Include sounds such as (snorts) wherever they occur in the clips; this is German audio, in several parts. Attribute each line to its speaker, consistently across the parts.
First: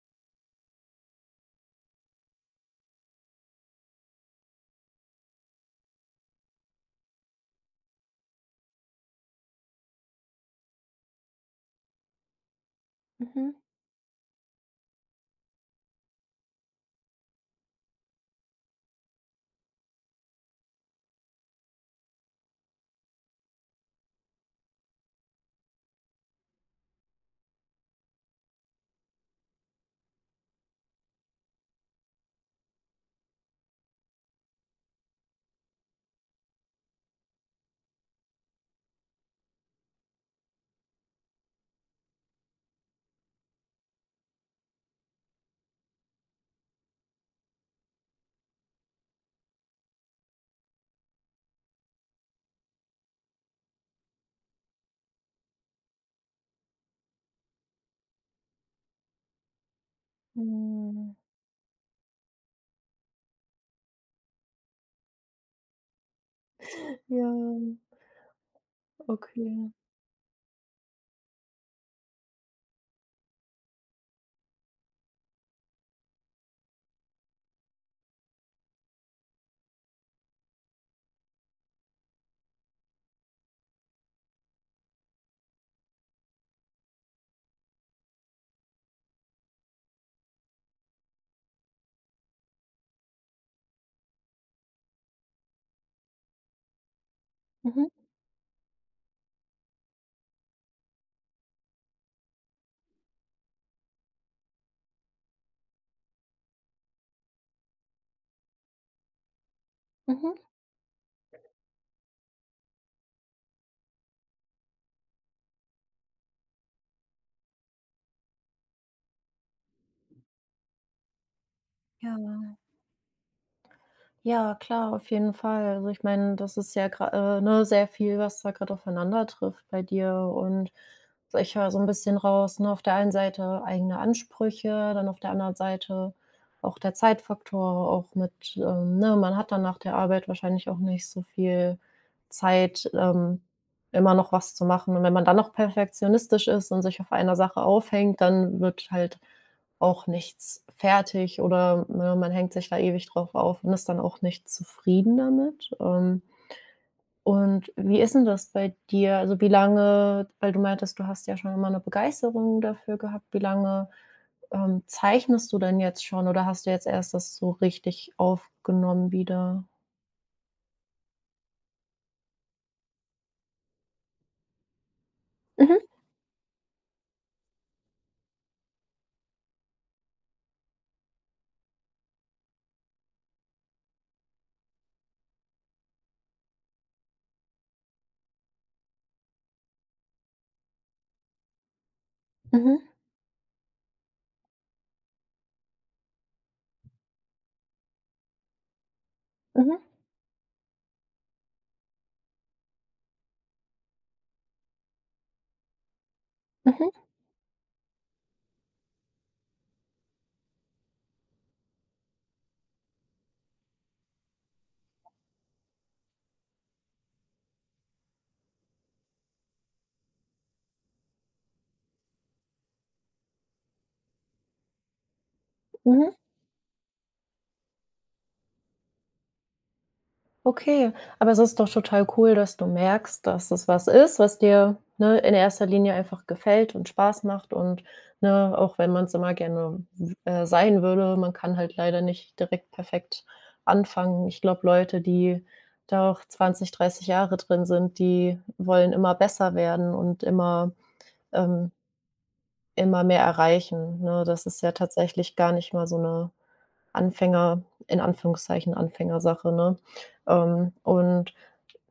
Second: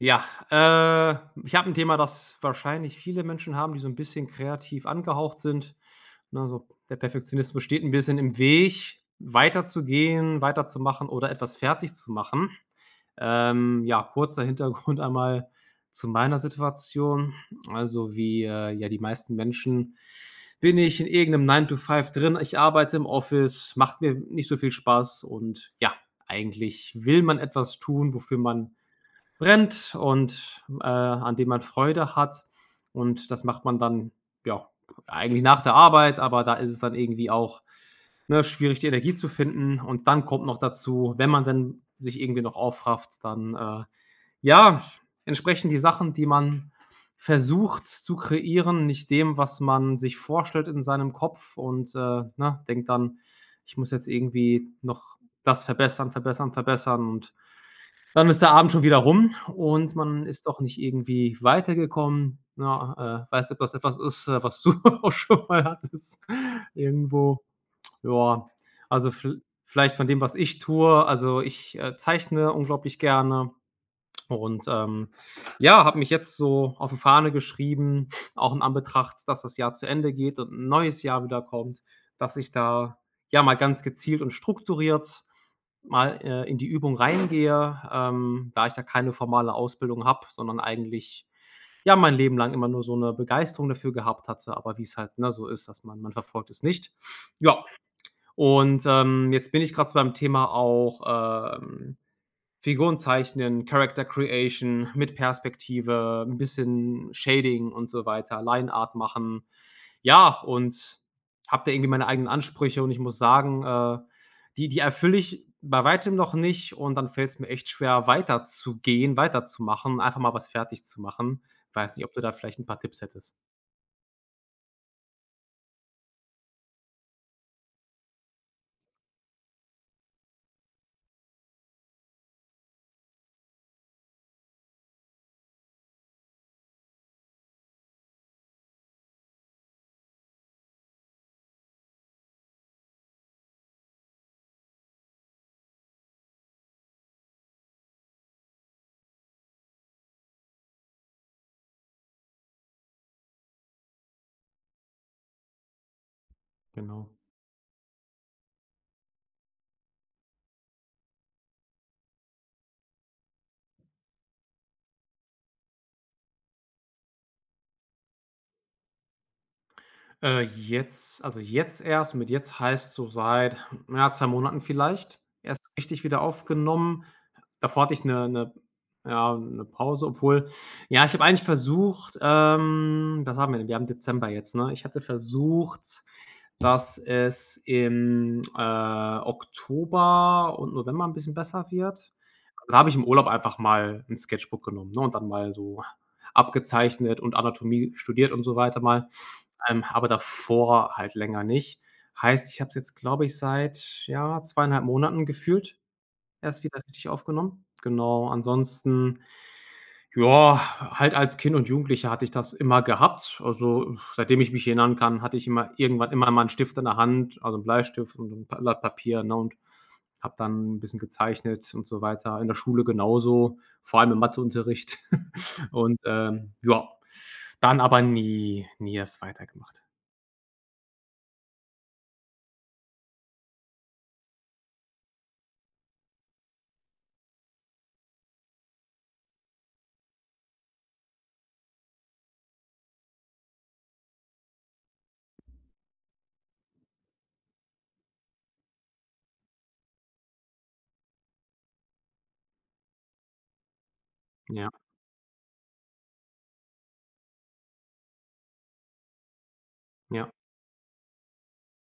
Speaker 1: Ja. Äh, ich habe 'n Thema, das wahrscheinlich viele Menschen haben, die so 'n bisschen kreativ angehaucht sind. Ne, so, der Perfektionismus steht 'n bisschen im Weg, weiterzugehen, weiterzumachen oder etwas fertig zu machen.
Speaker 2: Mhm.
Speaker 1: Ähm, ja, kurzer Hintergrund einmal zu meiner Situation. Also, wie, äh, ja die meisten Menschen bin ich in irgend 'nem Nine-to-Five drin. Ich arbeite im Office, macht mir nicht so viel Spaß und, ja, eigentlich will man etwas tun, wofür man brennt und, äh, an dem man Freude hat. Und das macht man dann, ja, eigentlich nach der Arbeit, aber da ist es dann irgendwie auch, ne, schwierig, die Energie zu finden. Und dann kommt noch dazu, wenn man denn sich irgendwie noch aufrafft, dann, äh, ja, entsprechen die Sachen, die man versucht zu kreieren, nicht dem, was man sich vorstellt in seinem Kopf und, äh, ne, denkt dann: „Ich muss jetzt irgendwie noch das verbessern, verbessern, verbessern.“ Und dann ist der Abend schon wieder rum und man ist doch nicht
Speaker 2: Mhm.
Speaker 1: irgendwie weitergekommen, ne? A äh, weiß nicht, ob das etwas ist, äh, was du auch schon mal hattest irgendwo.
Speaker 2: Ja.
Speaker 1: Ja, also, viel
Speaker 2: Okay.
Speaker 1: vielleicht von dem, was ich tue. Also, ich, äh, zeichne unglaublich gerne und, ähm, ja, habe mich jetzt so auf die Fahne geschrieben, auch in Anbetracht, dass das Jahr zu Ende geht und 'n neues Jahr wieder kommt, dass ich da, ja, mal ganz gezielt und strukturiert mal, äh, in die Übung reingehe, ähm, da ich da keine formale Ausbildung habe, sondern eigentlich, ja, mein Leben lang immer nur so 'ne Begeisterung dafür gehabt hatte. Aber wie's halt, ne, so ist, dass man man verfolgt es nicht. Ja,
Speaker 2: Mhm.
Speaker 1: und, ähm, jetzt bin ich grad so beim Thema auch, ähm, Figuren zeichnen, Character Creation, mit Perspektive, 'n bisschen Shading und so weiter Lineart machen, ja,
Speaker 2: Mhm.
Speaker 1: und habe da irgendwie meine eigenen Ansprüche. Und ich muss sagen, äh, die die erfülle ich bei Weitem noch nicht. Und dann fällt's mir echt schwer, weiterzugehen, weiterzumachen, einfach mal was fertigzumachen. Weiß nicht, ob du da
Speaker 2: Ja.
Speaker 1: vielleicht 'n paar Tipps hättest.
Speaker 2: Ja, klar, auf jeden Fall. Also, ich meine, das ist ja grad äh, ne, sehr viel, was da grad aufeinander trifft bei dir. Und, also, ich höre so 'n bisschen raus, ne, auf der einen Seite eigene Ansprüche, dann auf der anderen Seite auch der Zeitfaktor, auch mit, äh ne, man hat dann nach der Arbeit wahrscheinlich auch nicht so viel Zeit, ähm, immer noch was zu machen. Und wenn man dann noch perfektionistisch ist und sich auf einer Sache aufhängt, dann wird halt auch nichts fertig, oder, ne, man hängt sich da ewig drauf auf und ist dann auch nicht zufrieden damit, ähm
Speaker 1: Genau.
Speaker 2: und wie ist 'n das bei dir? Also, wie lange weil du meintest, du hast ja schon immer 'ne Begeisterung dafür gehabt. Wie lange, ähm, zeichnest du denn jetzt schon oder hast du jetzt erst das so richtig aufgenommen wieder?
Speaker 1: Äh, jetzt also, jetzt erst. Mit „jetzt“ heißt so seit, hm, ja, 2 Monaten vielleicht erst
Speaker 2: Mhm.
Speaker 1: richtig wieder aufgenommen. Davor hatte ich 'ne 'ne ja, 'ne Pause. Obwohl, ja, ich habe eigentlich versucht ähm, was haben wir denn? Wir haben Dezember jetzt, ne? Ich hatte versucht, dass es im, äh, Oktober und November 'n bisschen besser wird. Da
Speaker 2: Mhm.
Speaker 1: habe ich im Urlaub einfach mal 'n Sketchbook genommen, ne, und dann mal so abgezeichnet und Anatomie studiert und so weiter mal,
Speaker 2: Mhm.
Speaker 1: ähm, aber davor halt länger nicht. Heißt, ich habe es jetzt, glaube ich, seit, ja, 2,5 Monaten gefühlt erst wieder
Speaker 2: Mhm.
Speaker 1: richtig aufgenommen. Genau, ansonsten, jor, halt als Kind und Jugendlicher hatte ich das immer gehabt. Also, (exhales) seitdem ich mich erinnern kann, hatte ich immer irgendwann immer mal 'n Stift in der Hand, also, 'n Bleistift und 'n Blatt Papier, ne, und habe dann 'n bisschen gezeichnet und so weiter. In der Schule genauso, vor allem im Matheunterricht. (chuckles) Und,
Speaker 2: Mhm.
Speaker 1: ähm, jor, dann aber nie nie erst weitergemacht.
Speaker 2: Okay, aber es ist doch total cool, dass du merkst, dass es was ist, was dir, ne, in erster Linie einfach gefällt und Spaß macht und ne, auch wenn man's immer gerne w äh, sein würde, man kann halt leider nicht direkt perfekt anfangen. Ich glaube, Leute, die da auch 20, 30 Jahre drin sind, die wollen immer besser werden und immer, ähm immer mehr erreichen, ne? Das ist
Speaker 1: Ja.
Speaker 2: ja tatsächlich gar nicht mal so 'ne Anfänger in Anführungszeichen Anfängersache, ne?
Speaker 1: Ja.
Speaker 2: Ähm, und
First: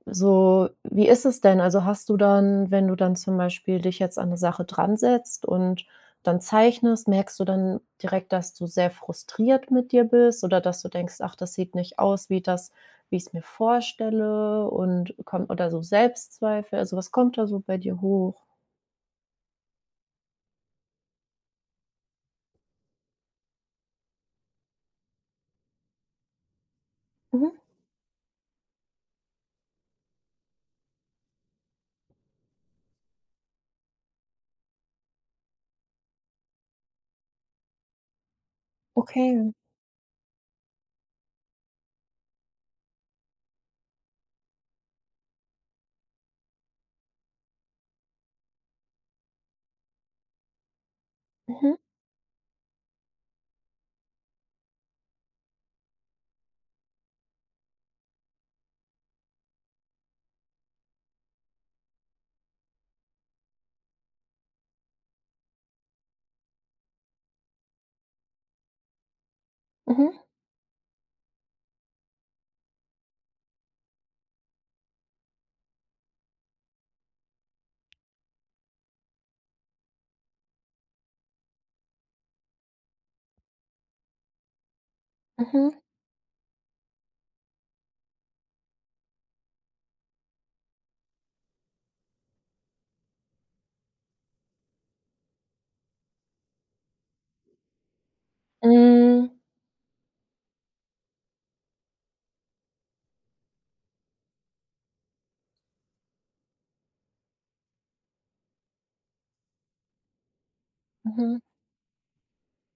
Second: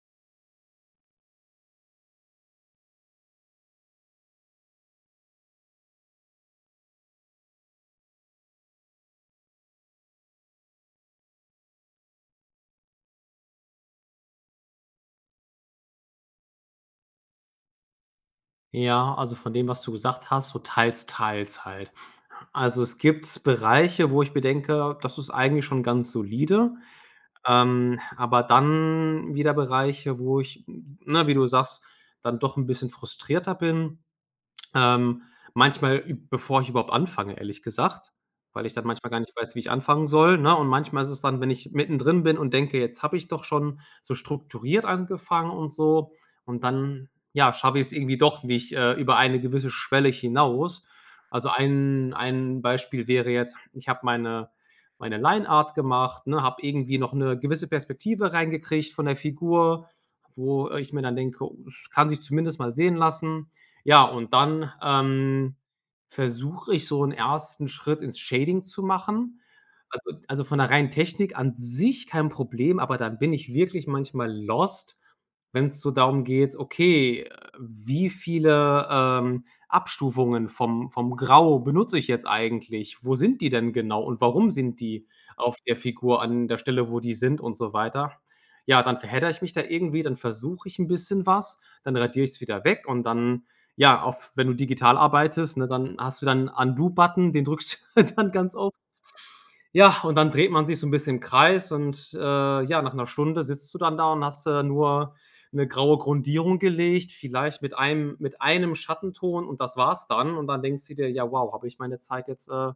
Speaker 2: so wie ist es denn also, hast du dann wenn du dann zum Beispiel dich jetzt an 'ne Sache dransetzt und dann zeichnest, merkst du dann direkt, dass du sehr frustriert mit dir bist oder dass du denkst: „Ach, das sieht nicht aus wie das wie ich's mir vorstelle“, und kom oder so Selbstzweifel? Also, was kommt da so bei dir hoch?
Speaker 1: Ja, also, von dem, was du gesagt hast, so teils-teils halt. Also, es gibt Bereiche, wo mir denke: „Das ist eigentlich schon ganz solide”,
Speaker 2: Mhm.
Speaker 1: ähm, aber dann wieder Bereiche, wo ich n ne, wie du sagst, dann doch 'n bisschen frustrierter bin, ähm, manchmal, bevor ich überhaupt anfange, ehrlich gesagt, weil ich dann manchmal gar nicht weiß,
Speaker 2: Okay.
Speaker 1: wie ich anfangen soll, ne? Und manchmal ist es dann wenn ich mittendrin bin und denke: „Jetzt habe ich doch schon so strukturiert angefangen”, und so, und dann, ja, schaffe ich es irgendwie doch nicht, äh, über eine gewisse Schwelle hinaus. Also,
Speaker 2: Mhm.
Speaker 1: ein ein Beispiel wäre jetzt: Ich habe meine meine Lineart gemacht, ne, habe irgendwie noch 'ne gewisse Perspektive reingekriegt von der Figur, wo ich mir dann denke: „Es kann sich zumindest mal sehen lassen.” Ja, und dann, ähm, versuche ich, so 'n 1. Schritt ins Shading zu machen. Also
Speaker 2: Mhm.
Speaker 1: also, von der reinen Technik an sich kein Problem, aber dann bin ich wirklich manchmal lost, wenn's so darum geht, okay, wie viele, ähm, Abstufungen vom vom Grau benutze ich jetzt eigentlich? Wo sind die denn genau und warum sind die auf
Speaker 2: Mhm.
Speaker 1: der Figur an der Stelle, wo die sind, und so weiter. Ja, dann verheddere ich mich da irgendwie. Dann versuche ich 'n bisschen was. Dann radiere ich's wieder weg und dann, ja, auf wenn du digital arbeitest, ne, dann hast du da 'n Undo-Button, den drückst du dann ganz oft.
Speaker 2: Mhm.
Speaker 1: Ja, und dann dreht man sich so 'n bisschen im Kreis und, äh, ja, nach 1 Stunde sitzt du dann da und hast da nur 'ne graue Grundierung gelegt, vielleicht mit einem mit einem Schattenton, und das war's dann. Und dann denkst du dir: „Ja,
Speaker 2: Mhm.
Speaker 1: wow, habe ich meine Zeit jetzt, äh,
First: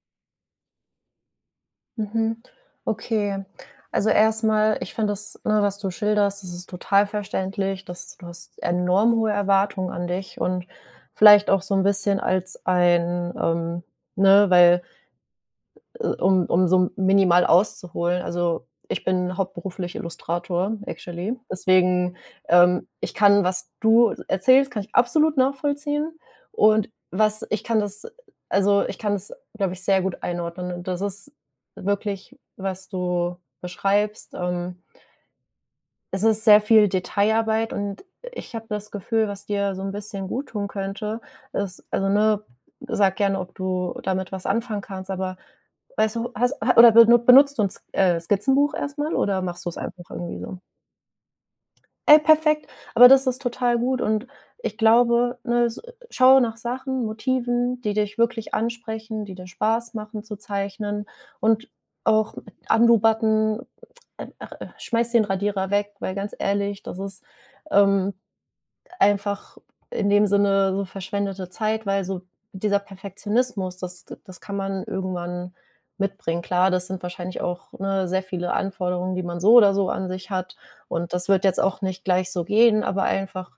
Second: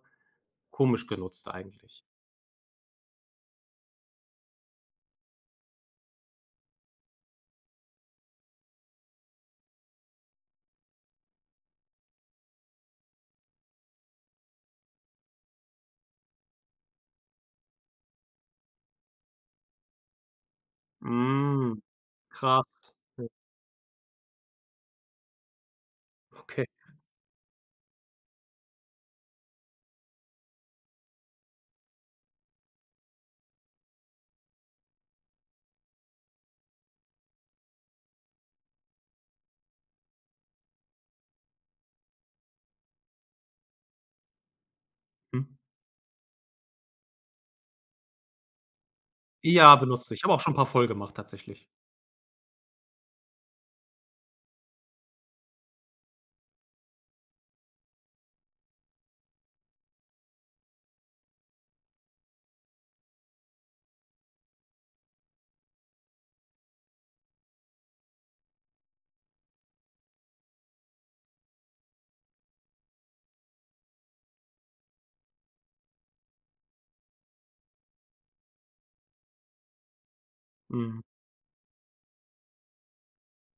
Speaker 1: komisch genutzt eigentlich.”
Speaker 2: Mhm. Okay, also, erst mal, ich finde das, ne, was du schilderst, das ist total verständlich, dass du hast enorm hohe Erwartungen an dich und vielleicht auch so 'n bisschen als ein ähm, ne, weil äh, um um so minimal auszuholen also, ich bin hauptberuflich Illustrator, actually,
Speaker 1: Hm.
Speaker 2: deswegen,
Speaker 1: Krass.
Speaker 2: ähm, ich
Speaker 1: Ja.
Speaker 2: kann was du erzählst, kann ich absolut nachvollziehen
Speaker 1: Okay.
Speaker 2: und was ich kann das äh, also, ich kann das, glaube ich, sehr gut einordnen und das ist wirklich, was du beschreibst, ähm es ist sehr viel Detailarbeit und ich habe das Gefühl, was dir so 'n bisschen guttun könnte, ist also, ne, sage gerne, ob du damit was anfangen kannst, aber
Speaker 1: Hm.
Speaker 2: weißt du has ha oder ben benutzt du 'n S äh, Skizzenbuch erst mal oder machst
Speaker 1: Ja,
Speaker 2: du's einfach
Speaker 1: benutzte ich, habe
Speaker 2: irgendwie
Speaker 1: auch schon 'n
Speaker 2: so?
Speaker 1: paar voll gemacht tatsächlich.
Speaker 2: Ey, perfekt, aber das ist total gut und, ich glaube, ne, s schaue nach Sachen, Motiven, die dich wirklich ansprechen, die dir Spaß machen zu zeichnen und auch Undo-Button ach, äh, schmeiß den Radierer weg, weil ganz ehrlich, das ist, ähm, einfach in dem Sinne so verschwendete Zeit, weil so dieser Perfektionismus, das d das kann man irgendwann mitbringen. Klar, das sind wahrscheinlich auch, ne, sehr viele Anforderungen, die man so oder so an sich hat,
Speaker 1: Mhm.
Speaker 2: und das wird jetzt auch nicht gleich so gehen, aber einfach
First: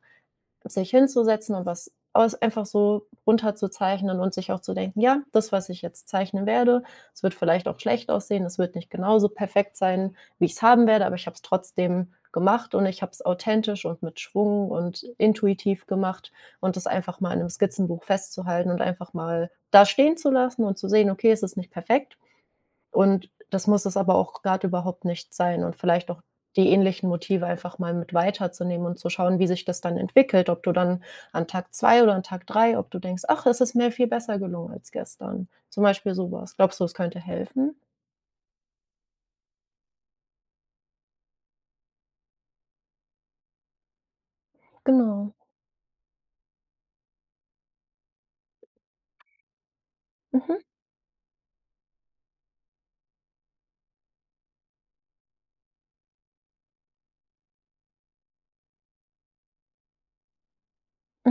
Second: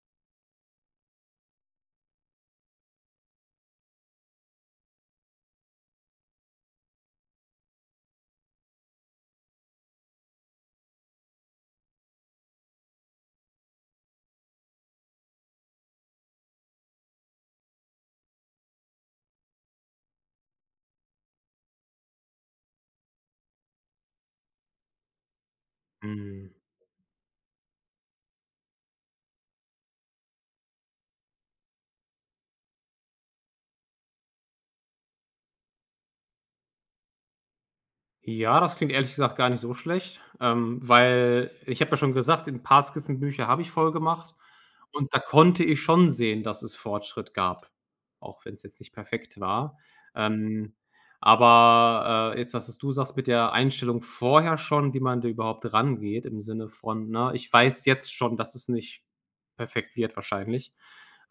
Speaker 2: sich hinzusetzen und was aus einfach so runter zu zeichnen und sich auch zu denken: „Ja, das, was ich jetzt zeichnen werde, es wird vielleicht auch schlecht aussehen. Es wird nicht genauso perfekt sein, wie ich's haben werde, aber ich habe es trotzdem gemacht und ich habe es authentisch und mit Schwung und intuitiv gemacht”, und das einfach mal in 'nem Skizzenbuch festzuhalten und einfach mal da stehenzulassen und zu sehen: „Okay, es ist nicht perfekt.” Und das muss es aber auch grad überhaupt nicht sein und vielleicht auch
Speaker 1: Mhm.
Speaker 2: die ähnlichen Motive einfach mal mit weiter zu nehmen und zu schauen, wie sich das dann entwickelt, ob du dann an Tag 2 oder an Tag 3, ob du denkst: „Ach, es ist mir viel besser gelungen als gestern“, zum Beispiel so was. Glaubst du, es könnte helfen?
Speaker 1: Ja, das klingt ehrlich gesagt gar nicht so schlecht, ähm, weil ich habe ja schon gesagt: „'N paar Skizzenbücher habe ich voll gemacht”, und da
Speaker 2: Genau.
Speaker 1: konnte ich schon sehen, dass es Fortschritt gab, auch wenn’s jetzt nicht perfekt war.
Speaker 2: Mhm.
Speaker 1: Ähm, aber, äh, jetzt, das, was du sagst, mit der Einstellung vorher schon, wie man da überhaupt rangeht im Sinne von: „Ne, ich weiß jetzt schon, dass es nicht perfekt wird wahrscheinlich,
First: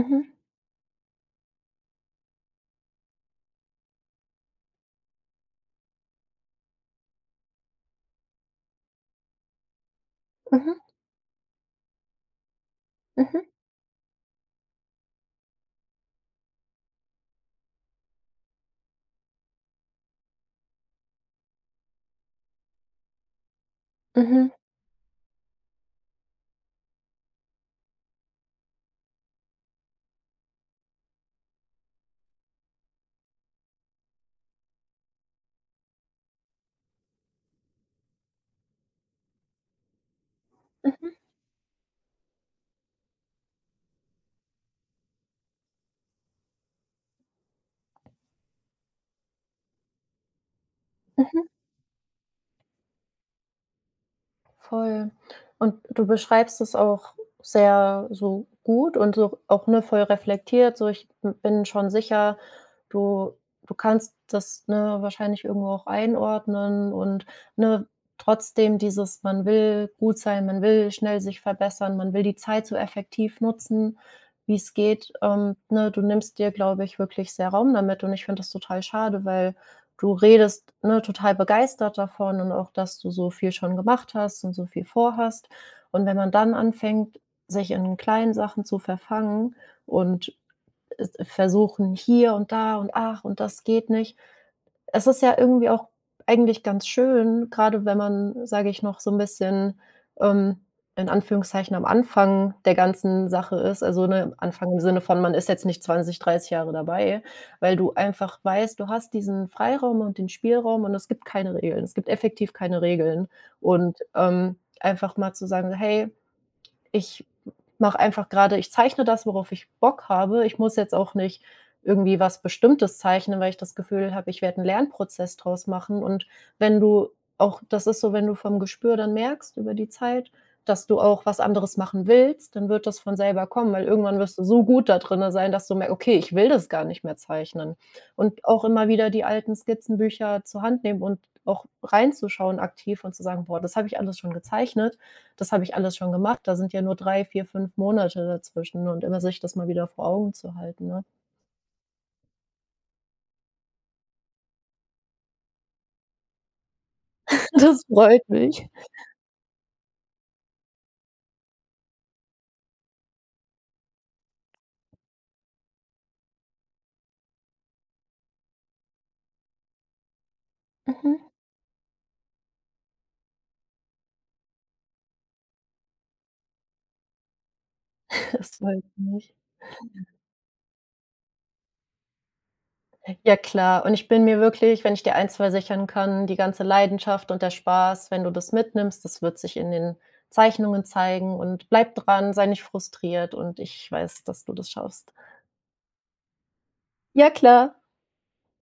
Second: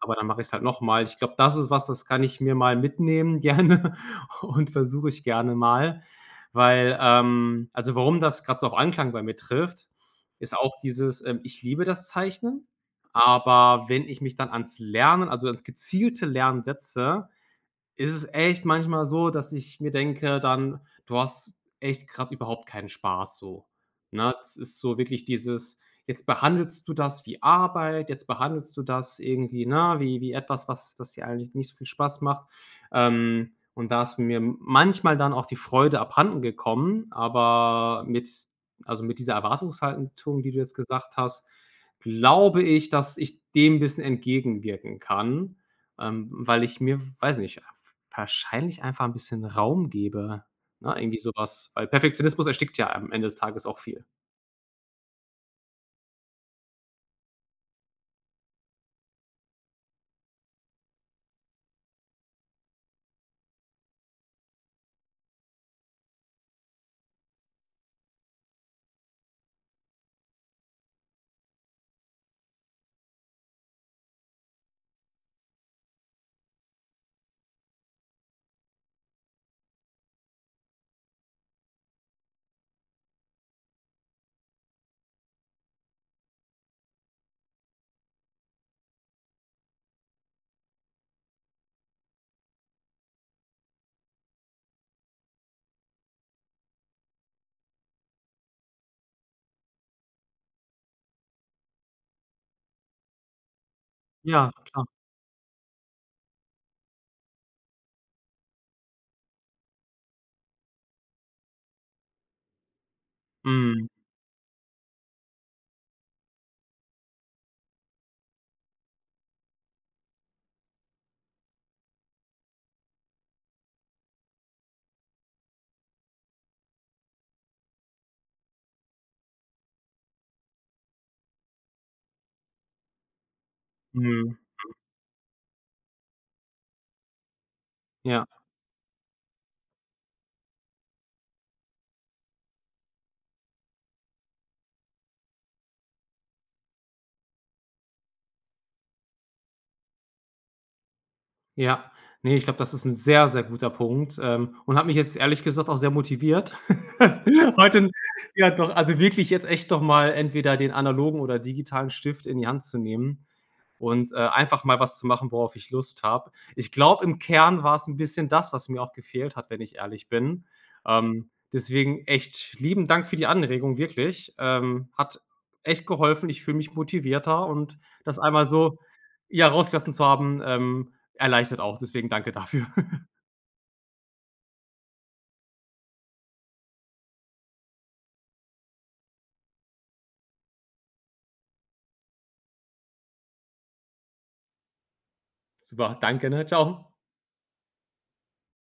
Speaker 1: aber dann mache ich es halt noch mal.” Ich glaube, das ist was, das kann ich mir mal mitnehmen gerne und versuche ich gerne mal, weil ähm, also, warum das grad so auf Anklang bei mir trifft, ist auch
Speaker 2: Mhm.
Speaker 1: dieses, ähm: „Ich liebe das Zeichnen”,
Speaker 2: Mhm.
Speaker 1: aber wenn ich mich dann ans Lernen also, ans gezielte Lernen, setze, ist es echt manchmal so, dass ich mir denke dann: „Du hast echt grad überhaupt keinen Spaß”, so, ne?
Speaker 2: Mhm.
Speaker 1: Es ist so wirklich dieses: „Jetzt behandelst du das wie Arbeit, jetzt behandelst du das irgendwie, ne, wie wie etwas, was das dir eigentlich nicht so viel Spaß macht.” Ähm, und da ist mir manchmal dann auch die Freude abhandengekommen, aber mit also, mit dieser Erwartungshaltung, die du jetzt
Speaker 2: Mhm.
Speaker 1: gesagt hast, glaube ich, dass ich dem bisschen entgegenwirken kann, ähm, weil ich mir, weiß ich nicht, wahrscheinlich einfach ’n bisschen Raum gebe, ne, irgendwie so
Speaker 2: Mhm.
Speaker 1: was, weil Perfektionismus erstickt ja am Ende des Tages auch viel.
Speaker 2: Voll. Und du beschreibst es auch sehr so gut und so auch, ne, voll reflektiert so: „Ich b bin schon sicher.” Du du kannst das, ne, wahrscheinlich irgendwo auch einordnen und, ne, trotzdem dieses: „Man will gut sein, man will schnell sich verbessern, man will die Zeit so effektiv nutzen, wie's geht”, ähm, ne? Du nimmst dir, glaube ich, wirklich sehr Raum damit und ich finde das total schade, weil du redest, ne, total begeistert davon und auch, dass du so viel schon gemacht hast und so viel vorhast. Und wenn man dann anfängt, sich in kleinen Sachen zu verfangen und, äh, äh, versuchen: „Hier und da und, ach, und das geht nicht.” Es ist ja irgendwie auch eigentlich ganz schön, grade wenn man, sage ich, noch so 'n bisschen, ähm, in Anführungszeichen am Anfang der ganzen Sache ist, also, ne,
Speaker 1: Ja,
Speaker 2: Anfang im
Speaker 1: klar.
Speaker 2: Sinne von, man ist jetzt nicht 20, 30 Jahre dabei, weil du einfach weißt, du hast diesen Freiraum und den Spielraum und es gibt keine Regeln. Es gibt effektiv keine Regeln
Speaker 1: Mhm.
Speaker 2: und, ähm, einfach mal zu sagen: „Hey, ich m mache einfach grade ich zeichne das, worauf ich Bock habe. Ich muss jetzt auch nicht irgendwie was Bestimmtes zeichnen, weil ich das Gefühl habe, ich werde 'n Lernprozess draus machen.” Und wenn du auch das ist so, wenn du vom Gespür dann merkst über die Zeit, dass du auch was anderes machen willst, dann wird das von selber kommen, weil
Speaker 1: Mhm,
Speaker 2: irgendwann
Speaker 1: mhm.
Speaker 2: wirst du so gut da drinne sein, dass du merkst: „Okay, ich will das gar nicht mehr zeichnen.“
Speaker 1: Ja.
Speaker 2: Und auch immer wieder die alten Skizzenbücher zur Hand nehmen und auch reinzuschauen aktiv und zu sagen: „Boah, das habe ich alles schon gezeichnet, das habe ich alles schon gemacht. Da sind ja nur 3, 4, 5 Monate dazwischen”, und immer sich das mal wieder vor Augen zu halten, ne?
Speaker 1: Ja, ne, ich glaube, das ist 'n sehr, sehr guter Punkt, ähm, und hat mich jetzt ehrlich gesagt auch sehr motiviert
Speaker 2: (snorts)
Speaker 1: (chuckles)
Speaker 2: Das
Speaker 1: heute
Speaker 2: freut
Speaker 1: ja
Speaker 2: mich.
Speaker 1: doch, also, wirklich jetzt echt doch mal entweder den analogen oder digitalen Stift in die Hand zu nehmen und, äh, einfach mal was zu machen, worauf ich Lust habe. Ich glaube, im Kern war's 'n bisschen das, was mir auch gefehlt hat, wenn ich ehrlich bin,
Speaker 2: Mhm.
Speaker 1: ähm, deswegen echt lieben Dank für die Anregung, wirklich, ähm, hat echt geholfen. Ich fühle mich motivierter und das
Speaker 2: (snorts)
Speaker 1: einmal
Speaker 2: Das
Speaker 1: so,
Speaker 2: freut mich.
Speaker 1: ja, rausgelassen zu haben, ähm, erleichtert auch. Deswegen danke dafür. (chuckles)
Speaker 2: Hey, ja klar, und ich bin mir wirklich wenn ich dir eins versichern kann, die ganze Leidenschaft und der Spaß, wenn du das mitnimmst, das wird sich in den Zeichnungen zeigen, und bleibe dran, sei nicht frustriert, und ich weiß, dass du das schaffst.
Speaker 1: Super, danke, ne, tschau.
Speaker 2: Ja, klar.